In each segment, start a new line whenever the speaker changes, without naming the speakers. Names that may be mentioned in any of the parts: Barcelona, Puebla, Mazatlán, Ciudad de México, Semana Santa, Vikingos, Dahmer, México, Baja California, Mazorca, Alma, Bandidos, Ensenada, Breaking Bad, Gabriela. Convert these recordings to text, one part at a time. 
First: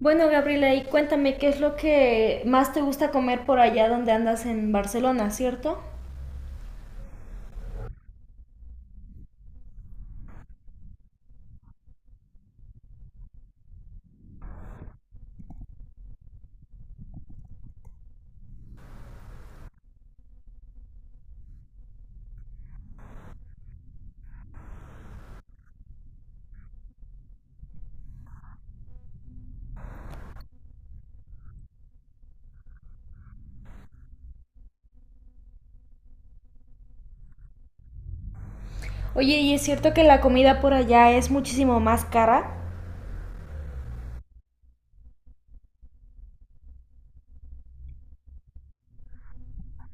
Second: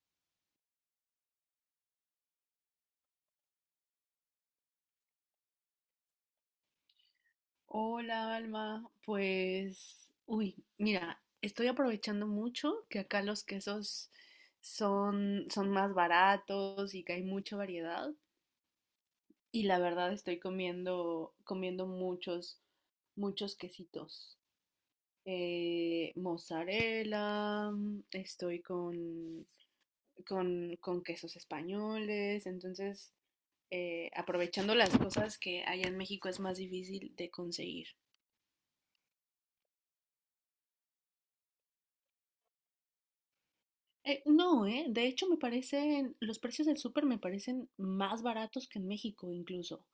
Bueno, Gabriela, y cuéntame qué es lo que más te gusta comer por allá donde andas en Barcelona, ¿cierto?
Hola, Alma. Pues, uy, mira, estoy aprovechando mucho que acá los quesos son más baratos y que hay mucha variedad. Y la verdad estoy comiendo muchos quesitos. Mozzarella, estoy con quesos españoles. Entonces, aprovechando las cosas que allá en México es más difícil de conseguir.
Oye, ¿y es cierto que la comida por allá es muchísimo más cara?
No, ¿eh? De hecho, los precios del súper me parecen más baratos que en México incluso.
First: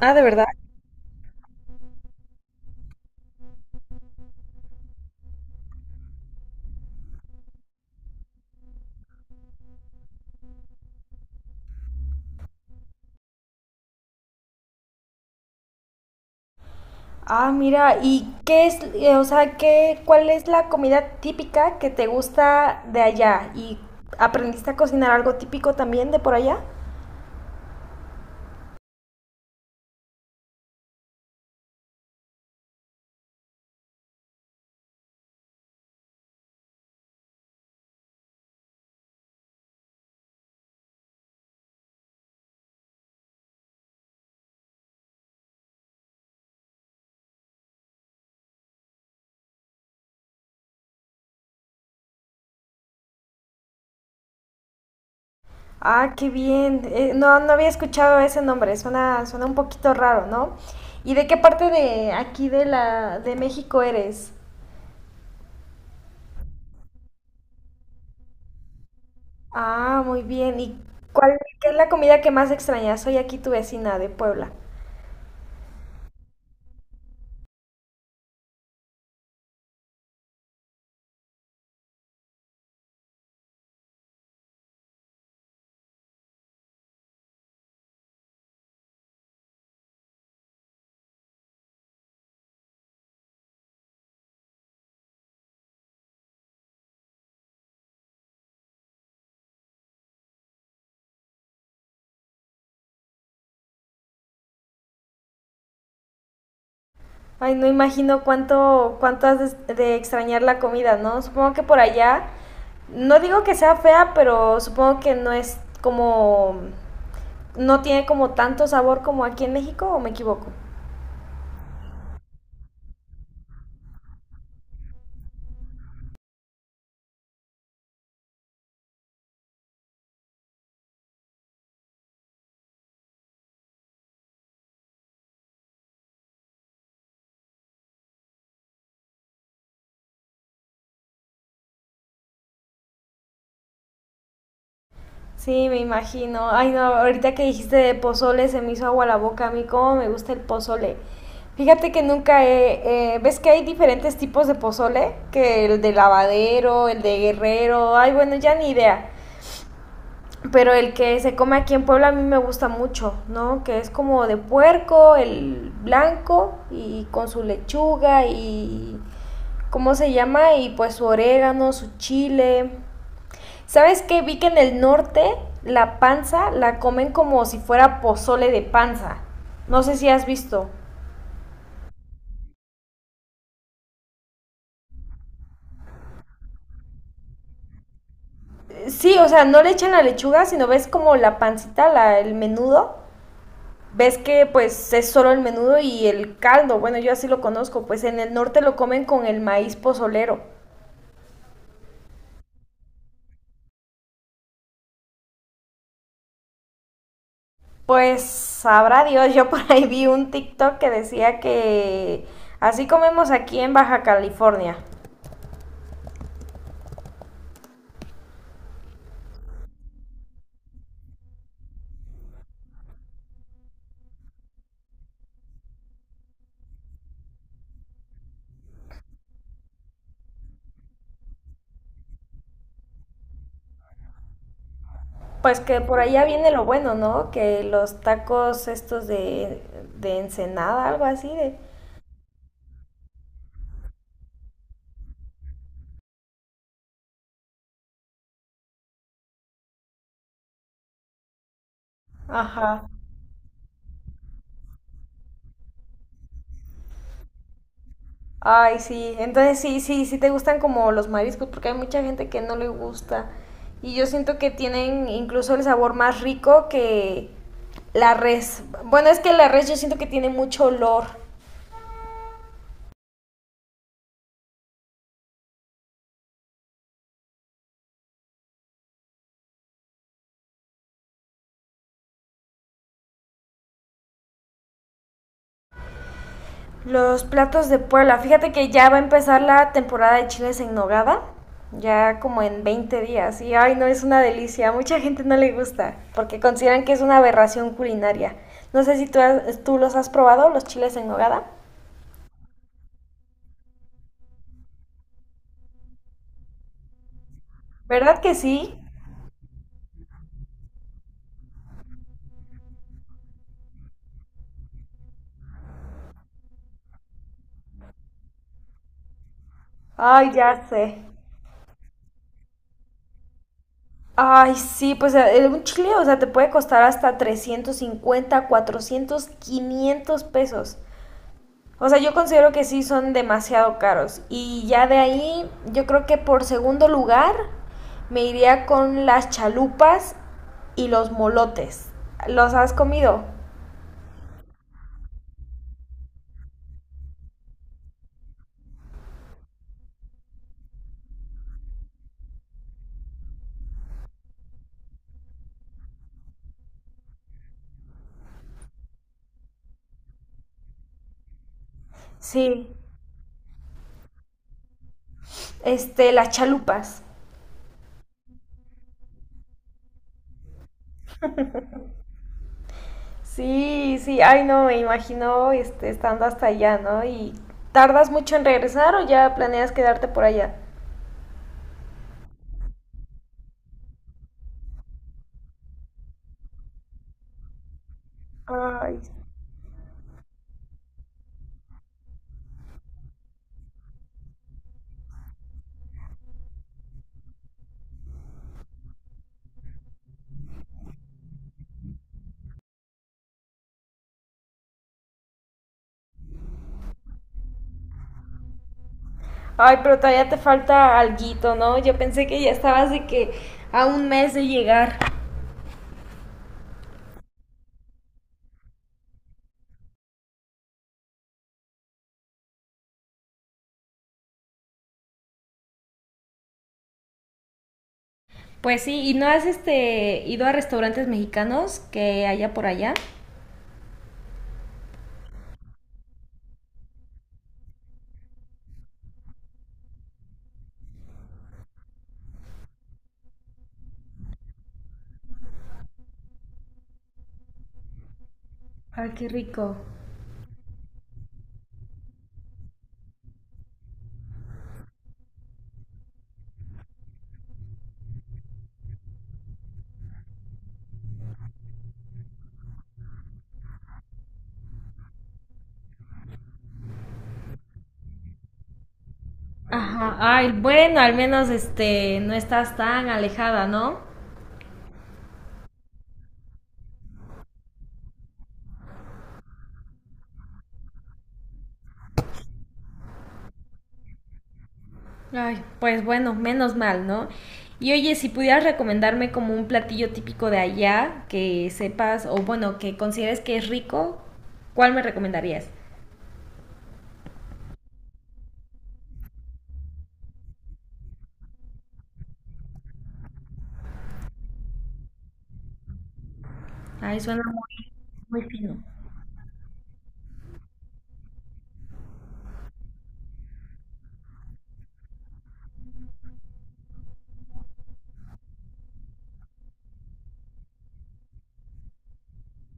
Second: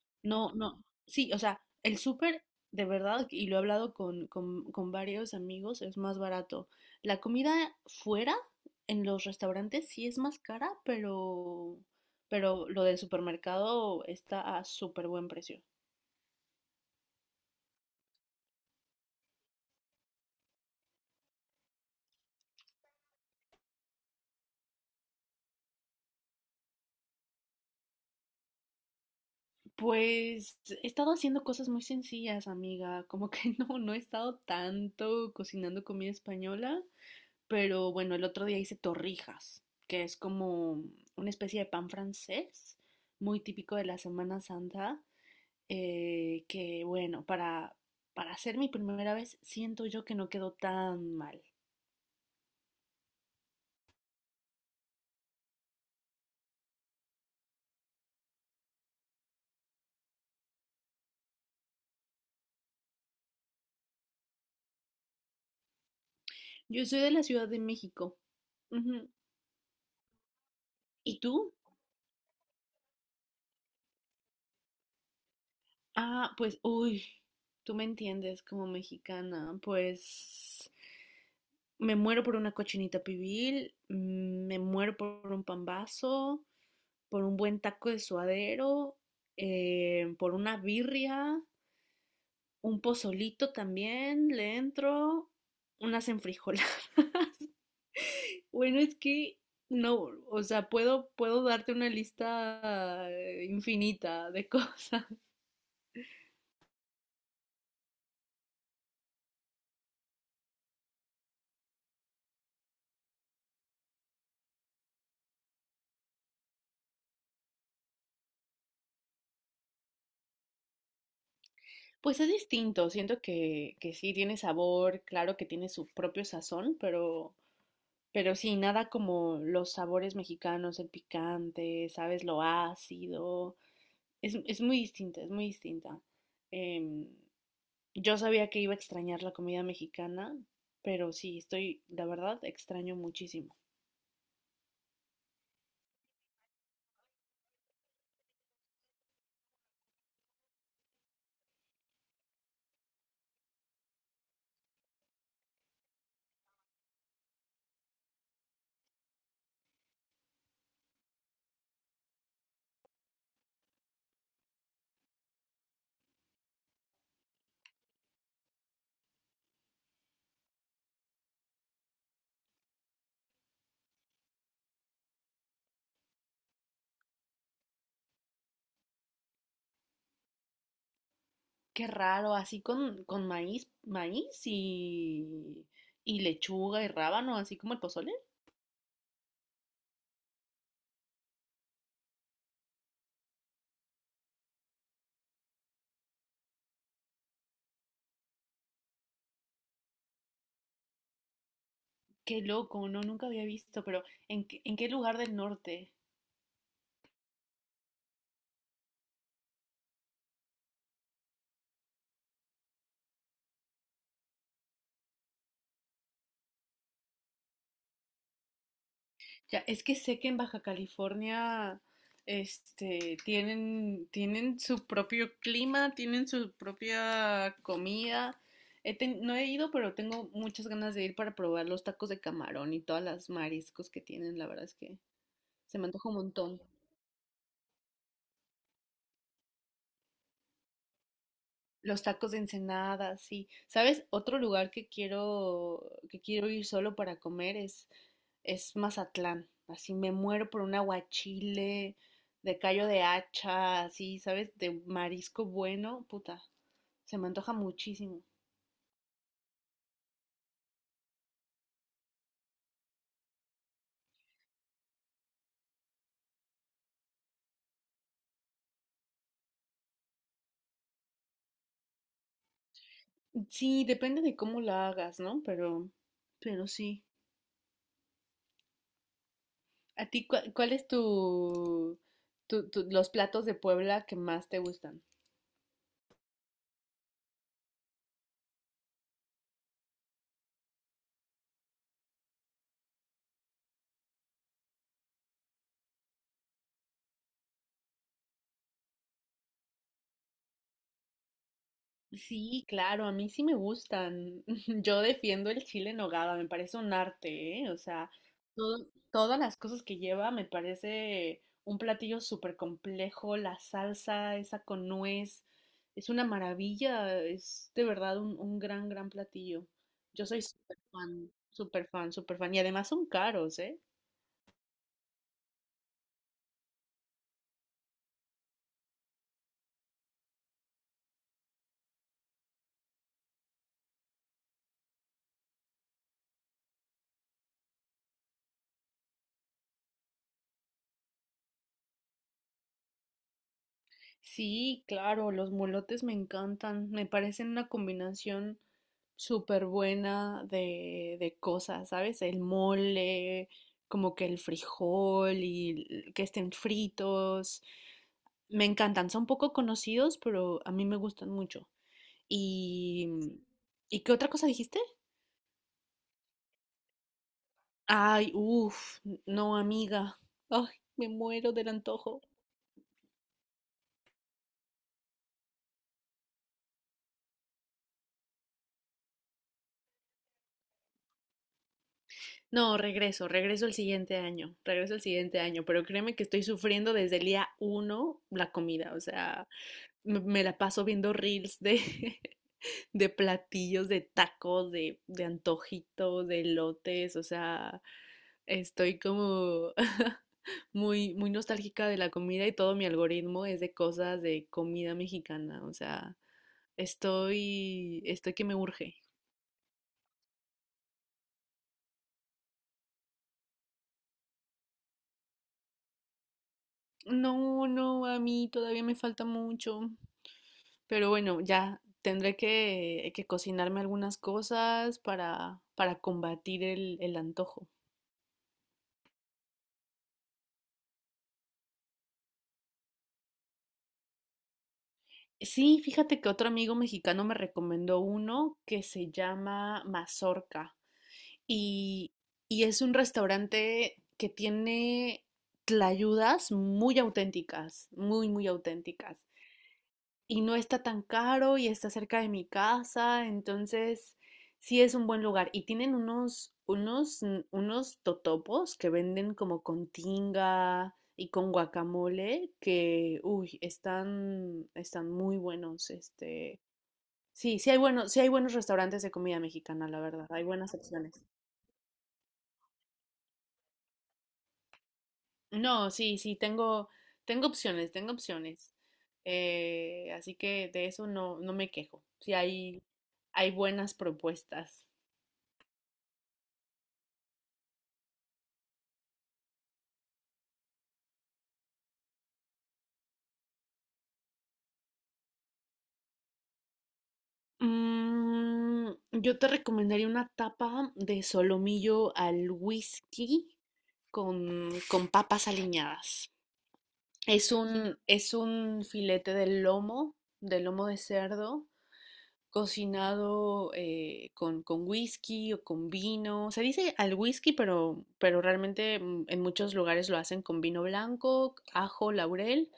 Ah, de verdad.
No, no, sí, o sea, el súper, de verdad, y lo he hablado con varios amigos, es más barato. La comida fuera, en los restaurantes, sí es más cara, pero lo del supermercado está a súper buen precio.
Ah, mira, ¿y qué es, o sea, qué, cuál es la comida típica que te gusta de allá? ¿Y aprendiste a cocinar algo típico también de por allá?
Pues he estado haciendo cosas muy sencillas, amiga, como que no, no he estado tanto cocinando comida española. Pero bueno, el otro día hice torrijas, que es como una especie de pan francés, muy típico de la Semana Santa, que bueno, para hacer mi primera vez siento yo que no quedó tan mal.
Ah, qué bien. No, no había escuchado ese nombre. Suena un poquito raro, ¿no? ¿Y de qué parte de aquí de la de México eres?
Yo soy de la Ciudad de México. Ujú.
Ah, muy bien. ¿Y
¿Y
cuál,
tú?
qué es la comida que más extrañas? Soy aquí tu vecina de Puebla.
Ah, pues, uy, tú me entiendes como mexicana, pues me muero por una cochinita pibil, me muero por un pambazo, por un buen taco de suadero, por una birria, un pozolito también, le entro, unas enfrijoladas. Bueno, es que no, o sea, puedo darte una lista infinita de cosas.
Ay, no imagino cuánto has de extrañar la comida, ¿no? Supongo que por allá, no digo que sea fea, pero supongo que no es como, no tiene como tanto sabor como aquí en México, ¿o me equivoco?
Pues es distinto, siento que sí tiene sabor, claro que tiene su propio sazón, pero sí, nada como los sabores mexicanos, el picante, sabes, lo ácido, es muy distinta, es muy distinta. Em, yo sabía que iba a extrañar la comida mexicana, pero sí, la verdad, extraño muchísimo.
Sí, me imagino. Ay, no, ahorita que dijiste de pozole se me hizo agua la boca. A mí cómo me gusta el pozole. Fíjate que nunca he... ¿ves que hay diferentes tipos de pozole? Que el de lavadero, el de guerrero, ay, bueno, ya ni idea. Pero el que se come aquí en Puebla a mí me gusta mucho, ¿no? Que es como de puerco, el blanco y con su lechuga y... ¿Cómo se llama? Y pues su orégano, su chile. ¿Sabes qué? Vi que en el norte la panza la comen como si fuera pozole de panza. No sé si has visto.
Qué raro, así con maíz y lechuga y rábano, así como el pozole.
Sí, o sea, no le echan la lechuga, sino ves como la pancita, el menudo. Ves que pues es solo el menudo y el caldo. Bueno, yo así lo conozco. Pues en el norte lo comen con el maíz pozolero.
Qué loco, no, nunca había visto, pero en qué lugar del norte?
Pues sabrá Dios, yo por ahí vi un TikTok que decía que así comemos aquí en Baja California.
Ya, es que sé que en Baja California, este, tienen su propio clima, tienen su propia comida. No he ido, pero tengo muchas ganas de ir para probar los tacos de camarón y todas las mariscos que tienen. La verdad es que
Pues
se
que
me
por
antoja un
allá viene
montón.
lo bueno, ¿no? Que los tacos estos de Ensenada, algo así de...
Los tacos de Ensenada, sí. ¿Sabes? Otro lugar que quiero ir solo para comer es Mazatlán. Así me muero por un aguachile de callo
Ajá.
de hacha, así, ¿sabes? De marisco bueno, puta. Se me antoja muchísimo.
Ay, sí. Entonces sí te gustan como los mariscos, porque hay mucha gente que no le gusta. Y yo siento que tienen incluso el sabor más rico que la res. Bueno, es que la res yo siento que tiene mucho olor.
Sí, depende de cómo la hagas, ¿no? Pero sí. ¿A ti cuál es los platos de Puebla que más te gustan?
Los platos de Puebla. Fíjate que ya va a empezar la temporada de chiles en nogada. Ya como en 20 días. Y ay, no, es una delicia. A mucha gente no le gusta porque consideran que es una aberración culinaria. No sé si tú, tú los has probado, los chiles en nogada.
Sí, claro, a mí sí me gustan. Yo defiendo el chile en nogada, me parece un arte, ¿eh? O sea,
¿Verdad que sí?
todas las cosas que lleva me parece un platillo súper complejo, la salsa esa con nuez, es una maravilla, es de verdad un gran, gran platillo. Yo
Ay,
soy
ya
súper
sé.
fan, súper fan, súper fan. Y además son caros, ¿eh?
Ay, sí, pues un chile, o sea, te puede costar hasta 350, 400, 500 pesos. O sea, yo considero que sí son demasiado caros. Y ya de ahí, yo creo que por segundo lugar me iría con las chalupas y los molotes. ¿Los has comido?
Sí, claro, los molotes me encantan, me parecen una combinación súper buena de cosas, ¿sabes? El mole, como que el frijol y que estén fritos, me encantan, son poco conocidos, pero a mí me gustan mucho.
Sí.
¿Y, ¿y qué otra cosa dijiste?
Este, las chalupas.
Ay, uff, no, amiga, ay, me muero del antojo.
Sí, sí. Ay, no, me imagino este, estando hasta allá, ¿no? Y tardas mucho en regresar o ya planeas quedarte por allá.
No, regreso el siguiente año, regreso el siguiente año, pero créeme que estoy sufriendo desde el día uno la comida,
Ay.
o sea, me la paso viendo reels de, de platillos, de tacos, de antojitos, de lotes, o sea, estoy como muy, muy nostálgica de la comida y todo mi algoritmo es de cosas de comida mexicana, o sea, estoy que me urge.
Ay, pero todavía te falta alguito, ¿no? Yo pensé que ya estabas de que a un mes de llegar.
No, no, a mí todavía me falta mucho. Pero bueno, ya tendré que cocinarme algunas cosas para combatir el antojo.
Pues sí, ¿y no has este ido a restaurantes mexicanos que haya por allá?
Sí, fíjate que otro amigo mexicano me recomendó uno que se llama Mazorca y, y es un restaurante que tiene tlayudas muy auténticas, muy, muy
Ay,
auténticas.
qué rico.
Y no está tan caro y está cerca de mi casa, entonces sí es un buen lugar. Y tienen unos totopos que venden como con tinga y con guacamole que, uy, están muy buenos, este. Sí, sí hay buenos restaurantes de comida mexicana, la
Ajá.
verdad, hay
Ay,
buenas
bueno,
opciones.
al menos este no estás tan alejada, ¿no?
No, sí, sí, tengo opciones, tengo opciones. Así que de eso no, no me quejo. Sí hay buenas propuestas.
Ay, pues bueno, menos mal, ¿no? Y oye, si pudieras recomendarme como un platillo típico de allá que sepas o bueno, que consideres que es rico, ¿cuál me recomendarías?
Yo te recomendaría una tapa de solomillo al whisky con papas aliñadas.
Ay, suena
Es
muy,
un, es
muy fino.
un filete de lomo, de cerdo, cocinado con whisky o con vino. Se dice al whisky, pero realmente en muchos lugares lo hacen con vino blanco, ajo, laurel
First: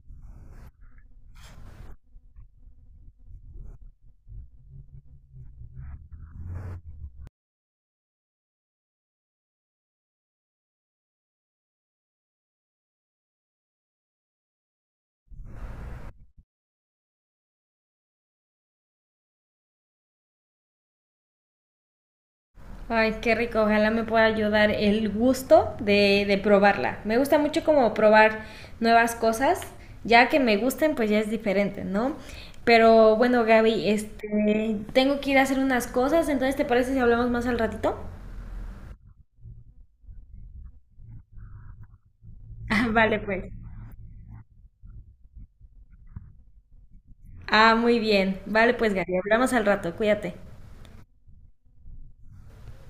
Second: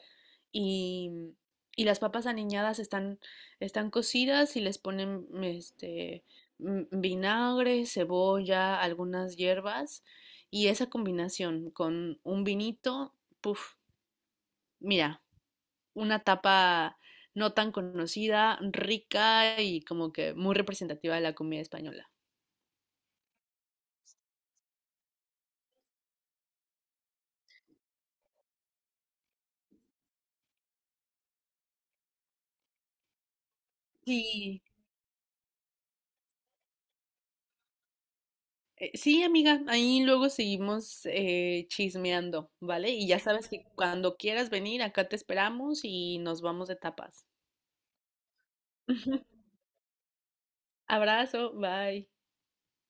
y, mm, y las papas aniñadas están cocidas y les ponen este, vinagre, cebolla, algunas hierbas y esa combinación con un vinito, puff, mira una tapa no tan conocida, rica y como que muy representativa de la comida española.
Ay, qué rico, ojalá me pueda ayudar el gusto de probarla. Me gusta mucho como probar nuevas cosas, ya que me gusten, pues ya es diferente, ¿no? Pero bueno, Gaby,
Sí.
este, tengo que ir a hacer unas cosas, entonces ¿te parece si hablamos más al ratito?
Sí, amiga, ahí luego seguimos chismeando,
Ah,
¿vale? Y
vale,
ya sabes
pues.
que cuando quieras venir, acá te esperamos y nos vamos de tapas.
Ah, muy bien. Vale, pues Gaby, hablamos al rato, cuídate.
Abrazo, bye.